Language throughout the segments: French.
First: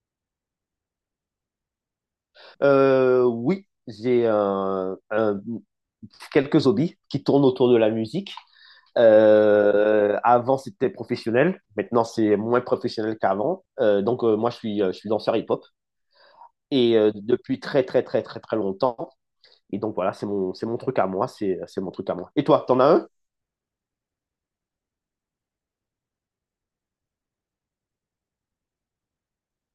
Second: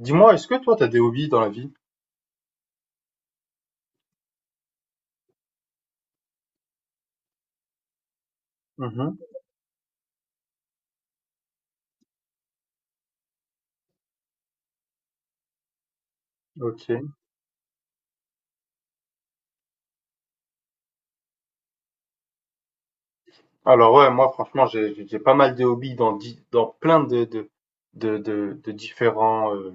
Dis-moi, est-ce que toi, t'as des hobbies dans la vie? Oui, j'ai quelques hobbies qui tournent autour de la musique. Mhm, Avant, c'était professionnel. Maintenant, c'est moins professionnel qu'avant. Je suis, je suis danseur hip-hop ok. et depuis très, très, très, très, très longtemps. Et donc, voilà, c'est mon truc à moi. C'est mon truc à moi. Et toi, t'en as un? Alors ouais, moi, franchement, j'ai pas mal de hobbies dans plein de différents,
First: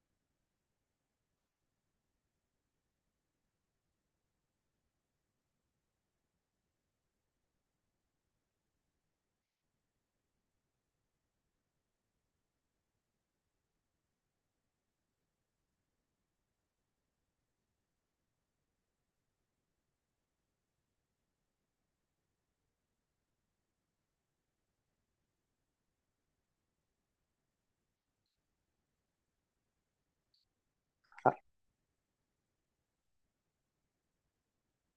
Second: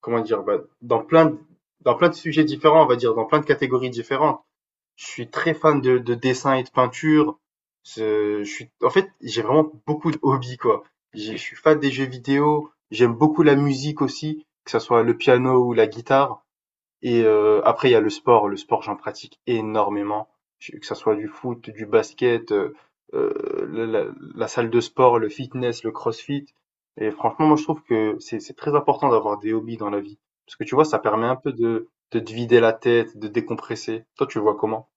comment dire, bah, dans plein de sujets différents, on va dire, dans plein de catégories différentes. Je suis très fan de dessin et de peinture. Je suis, en fait, j'ai vraiment beaucoup de hobbies, quoi. Je suis fan des jeux vidéo, j'aime beaucoup la musique aussi, que ce soit le piano ou la guitare. Et après, il y a le sport. Le sport, j'en pratique énormément, que ça soit du foot, du basket, la salle de sport, le fitness, le crossfit. Et franchement, moi, je trouve que c'est très important d'avoir des hobbies dans la vie. Parce que tu vois, ça permet un peu de te vider la tête, de décompresser. Toi, tu le vois comment?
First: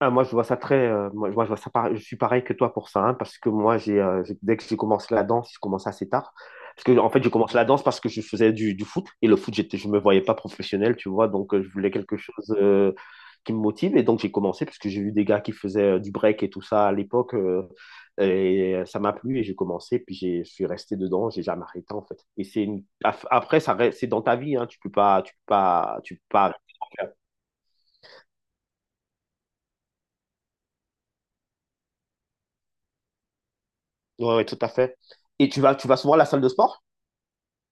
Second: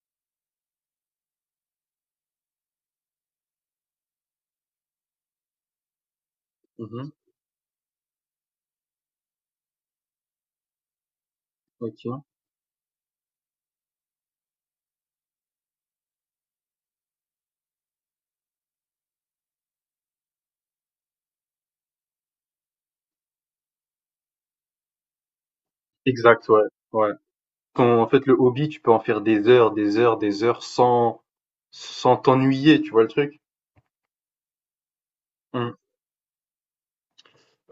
Ah, moi, je vois ça je suis pareil que toi pour ça, hein, parce que moi, dès que j'ai commencé la danse, j'ai commencé assez tard. Parce que, en Mhm, fait, j'ai commencé la danse parce que je faisais du foot, et le foot, je me voyais pas professionnel, tu vois, je voulais quelque ok. chose qui me motive, et donc j'ai commencé, parce que j'ai vu des gars qui faisaient du break et tout ça à l'époque, et ça m'a plu, et j'ai commencé, je suis resté dedans, j'ai jamais arrêté, en fait. Et après, c'est dans ta vie, hein, tu peux pas Exact, arrêter ouais. d'en Ouais. faire. En fait, le hobby, tu peux en faire des heures, des heures, des heures sans t'ennuyer, tu vois le truc? Ouais, ouais, tout à fait. Et tu vas souvent à la salle de sport?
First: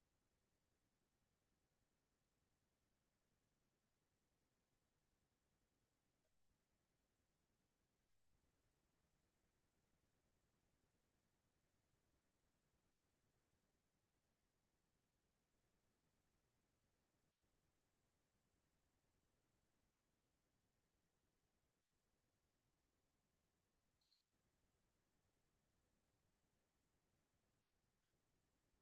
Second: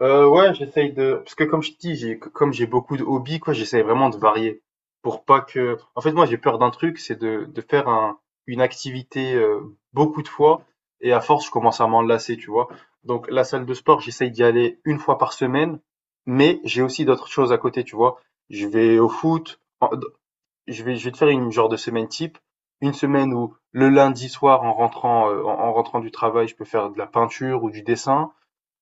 Ouais, j'essaye de, parce que comme je te dis, j'ai comme j'ai beaucoup de hobbies, quoi, j'essaye vraiment de varier pour pas que, en fait, moi, j'ai peur d'un truc, c'est de faire un une activité, beaucoup de fois, et à force, je commence à m'en lasser, tu vois? Donc la salle de sport, j'essaye d'y aller une fois par semaine, mais j'ai aussi d'autres choses à côté, tu vois? Je vais au foot, en je vais te faire une genre de semaine type, une semaine où le lundi soir, en rentrant, en en rentrant du travail, je peux faire de la peinture ou du dessin.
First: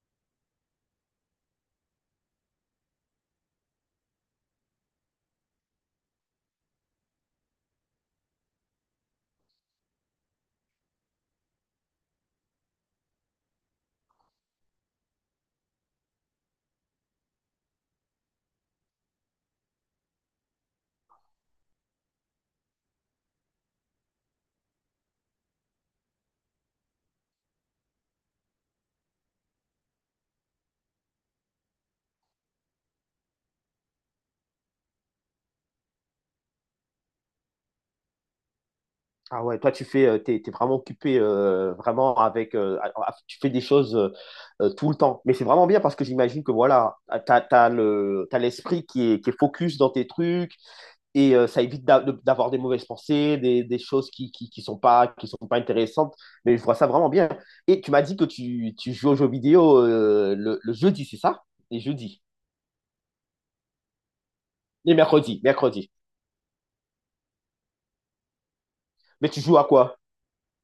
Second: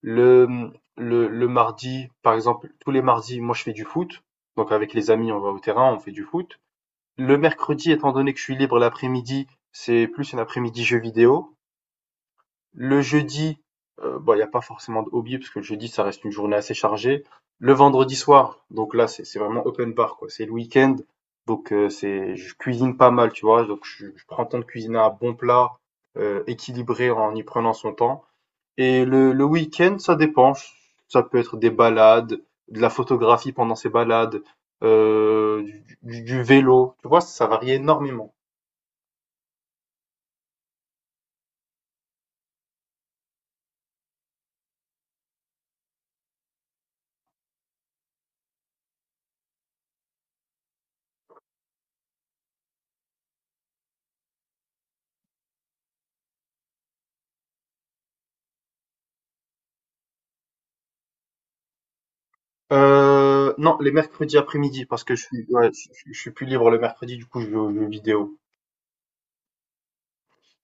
Le, mmh, le mardi, par exemple, tous les mardis, moi, je fais du foot. Donc avec les amis, on va au terrain, on fait du foot. Le mercredi, étant donné que je suis libre l'après-midi, c'est plus un après-midi jeu vidéo. Le jeudi, bon, il n'y a pas forcément de hobby, parce que le jeudi, ça reste une journée assez chargée. Le vendredi soir, donc là, c'est vraiment open bar, quoi. C'est le week-end, donc je cuisine pas mal, tu vois. Donc je prends le temps de cuisiner un bon plat équilibré en y prenant son temps. Et le week-end, ça dépend. Ça peut être des balades, de la photographie pendant ces balades, du vélo, tu vois? Ça varie énormément. Ah ouais, toi t'es vraiment occupé vraiment avec, tu fais des choses tout le temps. Mais c'est vraiment bien parce que j'imagine que voilà, ah, t'as l'esprit qui est focus dans tes trucs et ça évite d'avoir des mauvaises pensées, des choses qui sont pas intéressantes. Mais je vois ça vraiment bien. Et tu m'as dit que tu joues aux jeux vidéo le jeudi, c'est ça? Les jeudis. Non, les mercredis après-midi, parce que je suis ouais, Mercredi. Je suis plus libre le mercredi, du coup, je vais aux jeux vidéo. Mais tu joues à quoi?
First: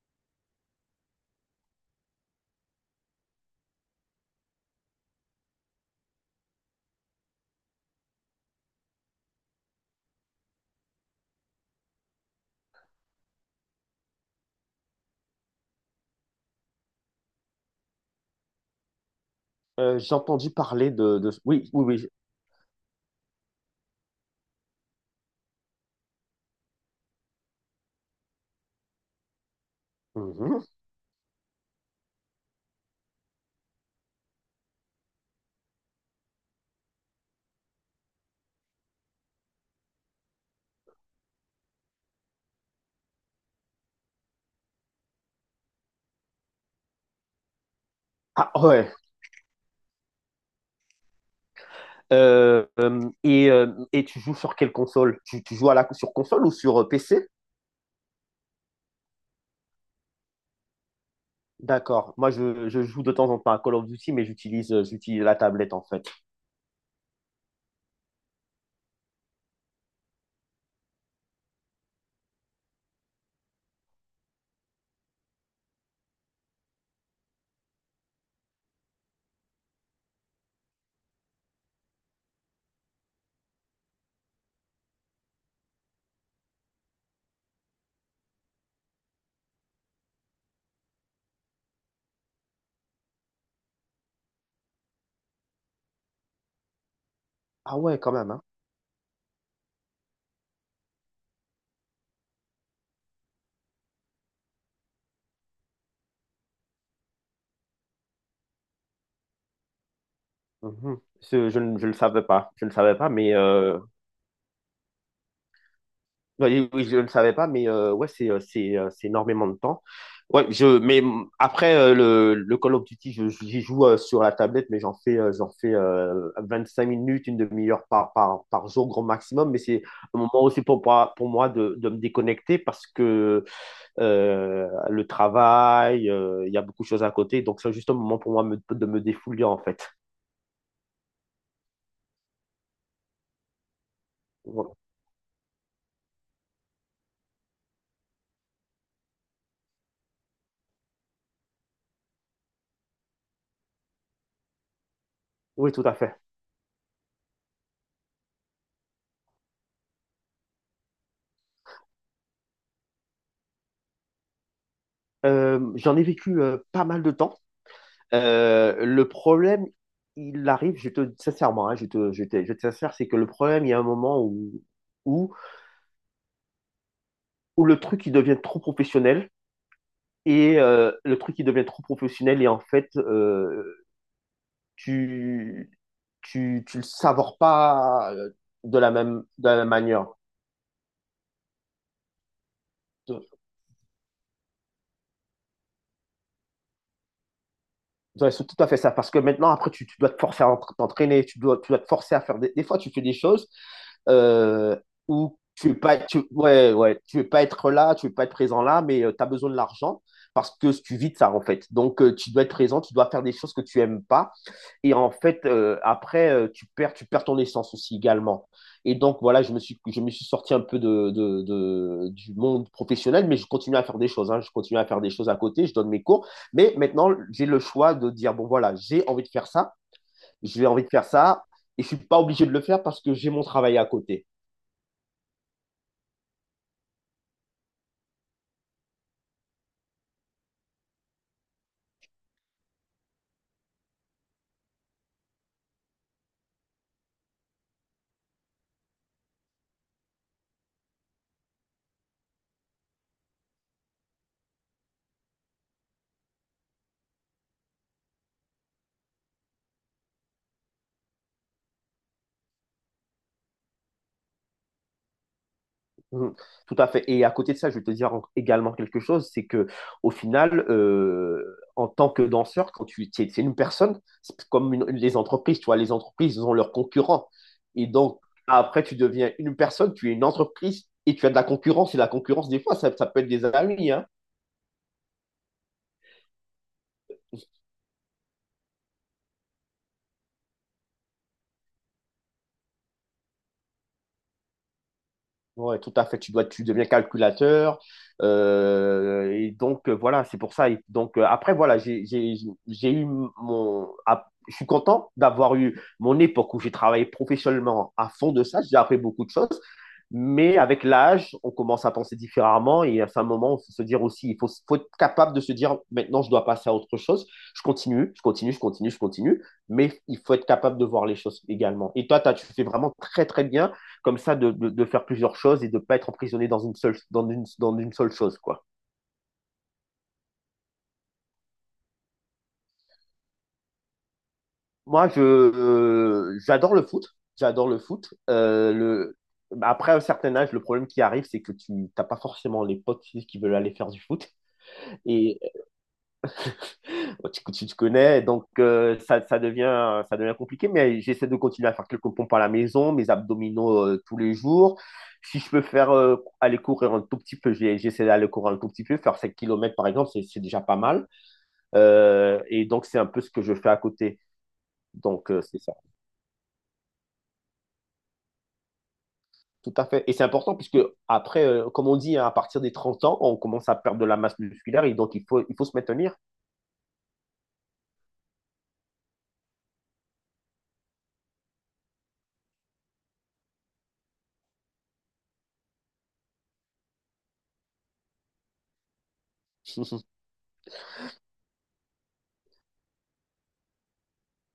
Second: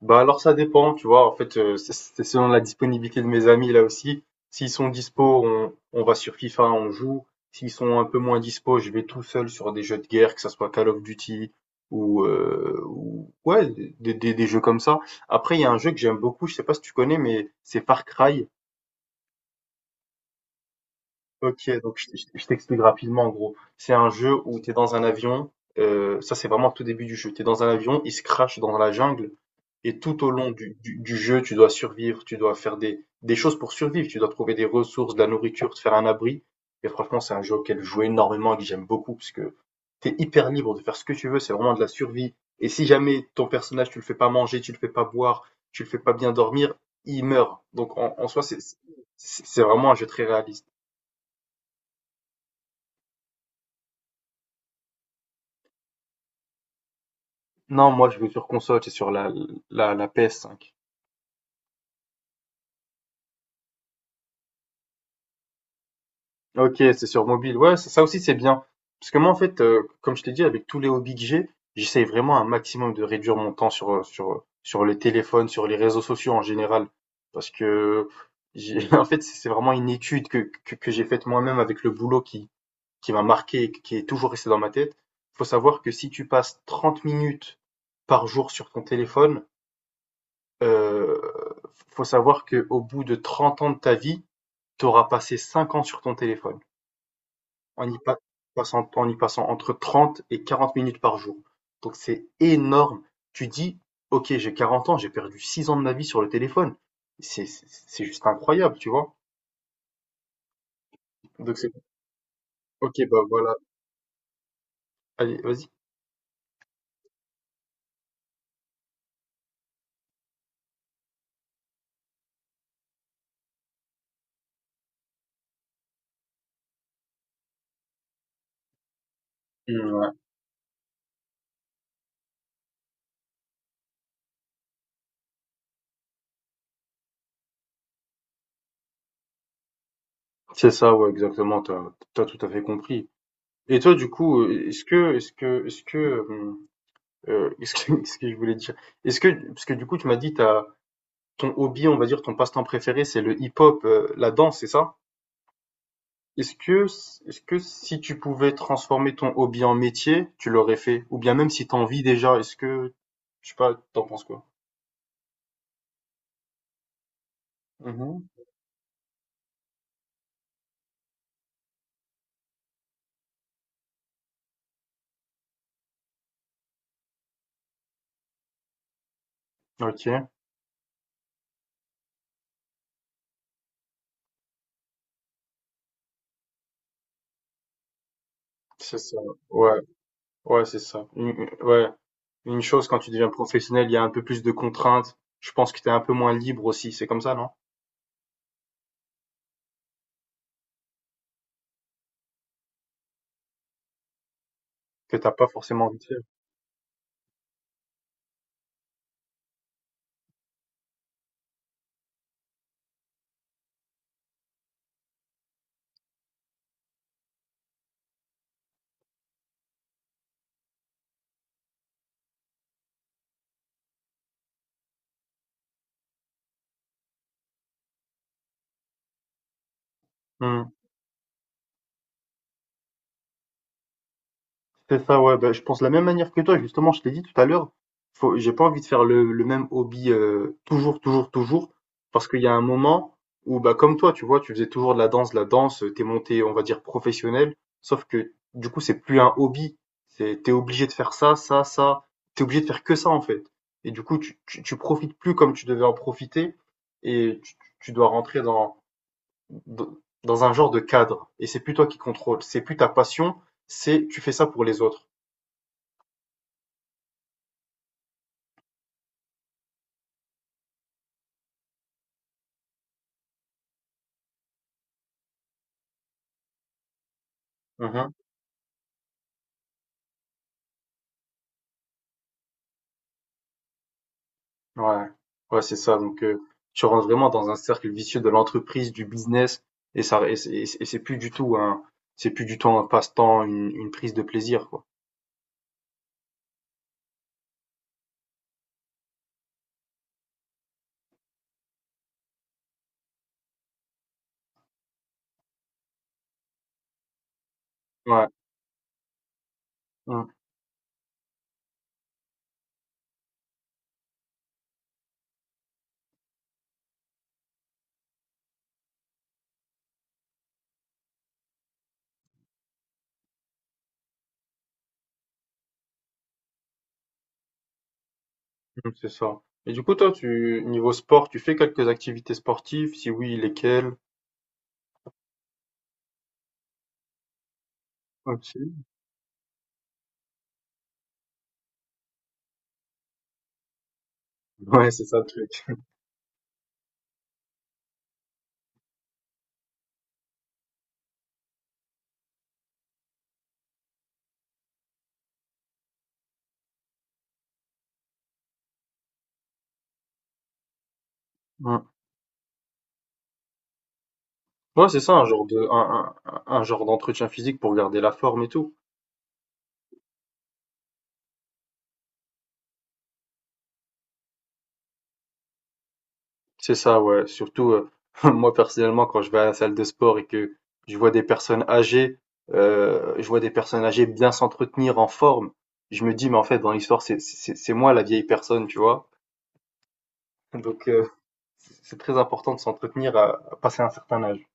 Bah alors, ça dépend, tu vois, en fait, c'est selon la disponibilité de mes amis là aussi. S'ils sont dispo, on va sur FIFA, on joue. S'ils sont un peu moins dispo, je vais tout seul sur des jeux de guerre, que ça soit Call of Duty ouais, des jeux comme ça. Après, il y a un jeu que j'aime beaucoup, je sais pas si tu connais, mais c'est Far Cry. J'ai entendu parler de... Ok, Oui, oui, donc oui. Je t'explique rapidement, en gros. C'est un jeu où tu es dans un avion, ça c'est vraiment au tout début du jeu. Tu es dans un avion, il se crache dans la jungle. Et tout au long Mhm. du jeu, tu dois survivre, tu dois faire des choses pour survivre, tu dois trouver des ressources, de la nourriture, te faire un abri. Et franchement, c'est un jeu auquel je joue énormément et que j'aime beaucoup, parce que t'es hyper libre de faire ce que tu veux, c'est vraiment de la survie. Et si jamais ton personnage, tu le fais pas manger, tu le fais pas boire, tu le fais pas bien dormir, il meurt. Donc en soi, Ah c'est c'est ouais. c'est vraiment un jeu très réaliste. Euh, euh, et, euh, et tu joues sur quelle console? Tu joues à la, sur console ou sur PC? Non, moi, je joue sur console, c'est sur la PS5. D'accord. Moi, je joue de temps en temps à Call of Duty, mais j'utilise la tablette en fait. OK, c'est sur mobile. Ouais, ça aussi, c'est bien. Parce que moi, en fait, comme je t'ai dit, avec tous les hobbies que j'ai, j'essaye vraiment un maximum de réduire mon temps sur le téléphone, sur les réseaux sociaux en général. Parce que j'ai en fait, c'est vraiment une étude que j'ai faite moi-même avec le boulot qui m'a marqué et qui est toujours resté dans ma tête. Faut savoir que si tu passes 30 minutes par jour sur ton téléphone, heu, faut savoir que au bout de 30 ans de ta vie, tu auras passé 5 ans sur ton téléphone Ah en y ouais, quand pa- même, hein. En y passant entre 30 et 40 minutes par jour. Donc c'est énorme. Tu dis, ok, j'ai 40 ans, j'ai perdu 6 ans de ma vie sur le téléphone. C'est juste incroyable, tu vois. Mhm. Donc c'est, Je le savais pas. Je ne ok, savais pas, bah mais voilà, allez, vas-y. ouais, oui, oui, je ne le savais pas, mais c'est énormément de temps. Ouais, je mais mm, après le Call of Duty, j'y joue sur la tablette, mais j'en fais 5 minutes, une demi-heure par jour grand maximum. Mais c'est Mm, ouais. un moment aussi pour moi de me déconnecter parce que le travail, il y a beaucoup de choses à côté, donc c'est juste un moment pour moi de me défouler en fait. C'est ça, ouais, exactement, t'as tout à fait compris. Et toi, du coup, Voilà. est-ce que, est-ce que, est-ce que, est-ce que, ce que je voulais dire, parce que du coup, tu m'as dit, t'as, ton hobby, on va dire, ton passe-temps préféré, c'est le hip-hop, la danse, c'est ça? Oui, tout à fait. Est-ce que Est-ce que si tu pouvais transformer ton hobby en métier, tu l'aurais fait? Ou bien, même si t'en vis déjà, est-ce que, je sais pas, t'en penses quoi? J'en ai vécu pas mal de temps. Mhm. Le problème, il arrive, je te sincèrement, hein, je te, je te, je te sincère, c'est que le problème, il y a un moment où, où le truc il devient trop professionnel Ok, et le truc il devient trop professionnel et en fait tu, tu, tu le savores pas c'est ça. De la même Ouais, manière. ouais, c'est ça. Ouais, une chose, quand tu De- deviens professionnel, il y a un peu plus de contraintes. Je pense que t'es un peu moins libre aussi. C'est comme ça, non? C'est tout à fait ça parce que maintenant tu dois te forcer à t'entraîner, tu dois te forcer à faire des fois tu fais des choses euh, Que t'as où pas tu veux forcément pas, envie de faire. Ouais, ouais, tu veux pas être là, tu veux pas être présent là, mais tu as besoin de l'argent parce que tu vis de ça en fait. Tu dois être présent, tu dois faire des choses que tu aimes pas et en fait après tu perds ton essence aussi également. Et donc voilà, je me suis sorti un peu de du monde professionnel, mais je continue à faire des choses. Hein. Je continue à faire des choses à côté, je donne mes cours, mais maintenant j'ai le choix de dire bon voilà j'ai envie de faire ça, Hmm. j'ai envie de faire ça et je suis pas obligé de le faire parce que j'ai mon travail à côté. C'est ça, ouais, bah, je pense de la même manière que toi. Justement, je t'ai dit tout à l'heure, j'ai pas envie de faire le même hobby toujours, toujours, toujours, parce qu'il y a un moment où, bah, comme toi, tu vois, tu faisais toujours de la danse, t'es monté, on va dire, professionnel, sauf que, du coup, c'est plus un hobby, c'est, t'es obligé de faire ça, ça, ça, t'es obligé de faire que ça, en fait. Et du coup, tu profites plus comme tu devais en profiter, et tu dois rentrer dans, dans, dans un genre de cadre, et c'est plus toi qui contrôle, c'est plus ta passion, c'est, tu fais ça pour les autres. Mhm. Tout à fait. Et à côté de ça, je vais te dire également quelque chose, c'est que au final, en tant que danseur, quand tu es, une personne, les entreprises, tu vois, les entreprises ils ont leurs concurrents. Et Mmh. donc, après, tu deviens une personne, tu es une entreprise et tu as de la concurrence. Et la concurrence, des fois, ça peut être des amis, hein. Ouais. Ouais, c'est ça, donc tu rentres vraiment dans un cercle vicieux de l'entreprise, du business, et ça, et c'est plus du tout un passe-temps, une prise de plaisir, quoi. Ouais, tout à fait. Tu deviens calculateur. Voilà, c'est pour ça. Et donc, après, voilà, j'ai eu mon. Ah, je suis content d'avoir eu mon époque où j'ai travaillé professionnellement à Ouais. fond de ça. J'ai appris beaucoup de choses. Mmh, Mais avec l'âge, on commence à penser différemment. Et à un moment, il faut se dire aussi, faut être capable de se dire, maintenant, je dois passer à autre chose. Je continue. Mais il faut être capable de voir les choses également. Et toi, tu fais vraiment très, très bien comme ça faire plusieurs choses et de ne pas être emprisonné dans une seule chose. Quoi. mmh, c'est ça. Et du coup, toi, tu, niveau sport, tu fais quelques activités sportives? Si oui, lesquelles? J'adore le foot. J'adore le foot. OK. Après un certain âge, le problème qui arrive, c'est que tu n'as pas forcément les potes qui veulent aller faire du foot. Ouais, c'est ça le Et truc. Tu te connais, ça devient compliqué. Mais j'essaie de continuer à faire quelques pompes à la maison, mes abdominaux tous les jours si je peux faire aller courir un tout petit peu, j'essaie d'aller courir un tout petit peu, faire 7 kilomètres par exemple, c'est déjà pas mal. Mmh. Et donc, c'est un peu ce que je fais à côté. Ouais, c'est ça, un Donc, genre c'est de ça. Un genre d'entretien physique pour garder la forme et tout. Tout à fait. Et c'est important puisque après, comme on dit, hein, à partir des 30 ans, on commence à perdre de la masse musculaire et donc il faut se maintenir. C'est ça, ouais. Surtout, moi personnellement, quand je vais à la salle de sport et que je vois des personnes âgées, je vois des personnes âgées bien s'entretenir en forme, je me dis, mais en fait, dans l'histoire, c'est moi la vieille personne, tu vois. Donc, c'est très important de s'entretenir à, passer un certain âge.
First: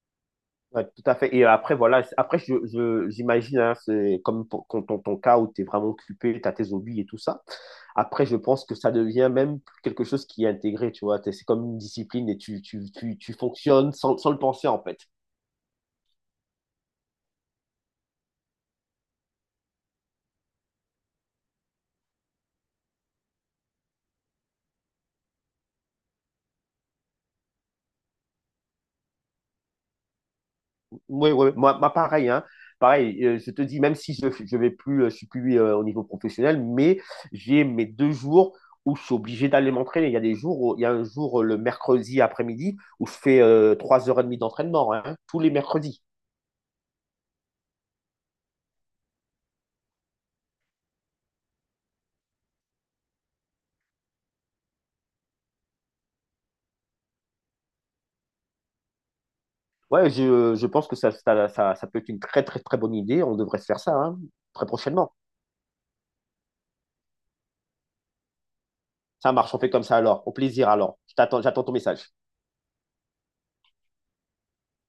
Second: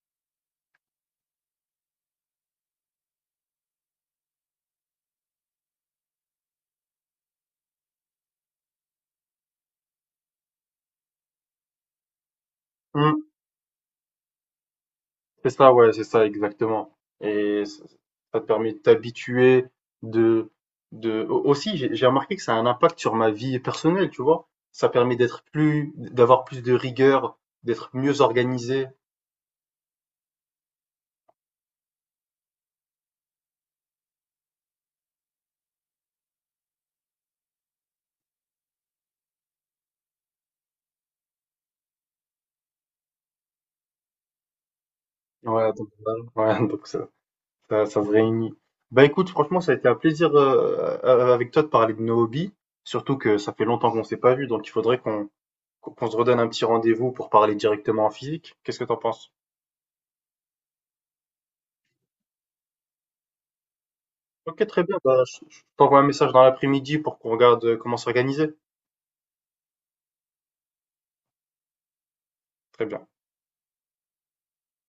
Ouais, tout à fait. Et après, voilà, après, j'imagine, hein, c'est comme pour- con- ton, ton cas où tu es vraiment occupé, tu as tes hobbies et tout ça. Après, je pense que ça devient même quelque chose qui est intégré, tu vois. C'est comme une discipline et tu fonctionnes sans le penser, en fait. C'est ça, ouais, c'est ça, exactement. Et ça te permet de t'habituer, de, aussi, j'ai remarqué que ça a un impact sur ma vie personnelle, tu vois. Ça permet d'être plus, d'avoir plus de rigueur, d'être mieux organisé. Oui, oui, moi, pareil, hein. Pareil, je te dis, même si je vais plus, je suis plus au niveau professionnel, mais j'ai mes 2 jours où je suis obligé d'aller m'entraîner. Il y a des jours, il y a un jour le mercredi après-midi où je fais 3 heures et demie d'entraînement, hein, tous les Ouais, donc, mercredis. voilà. Ouais, donc ça se réunit. Bah écoute, franchement, ça a été un plaisir, avec toi, de parler de nos hobbies. Surtout que ça fait longtemps qu'on s'est pas vu, donc il faudrait qu'on se redonne un petit rendez-vous pour parler directement en physique. Qu'est-ce que t'en penses? Ouais, je pense que ça peut être une très, très, très bonne idée. On devrait se faire ça, hein, Ok, très très bien. prochainement. Bah, je t'envoie un message dans l'après-midi pour qu'on regarde comment s'organiser. Ça marche, on fait comme ça alors. Au plaisir alors. Je t'attends, j'attends ton message. Très bien.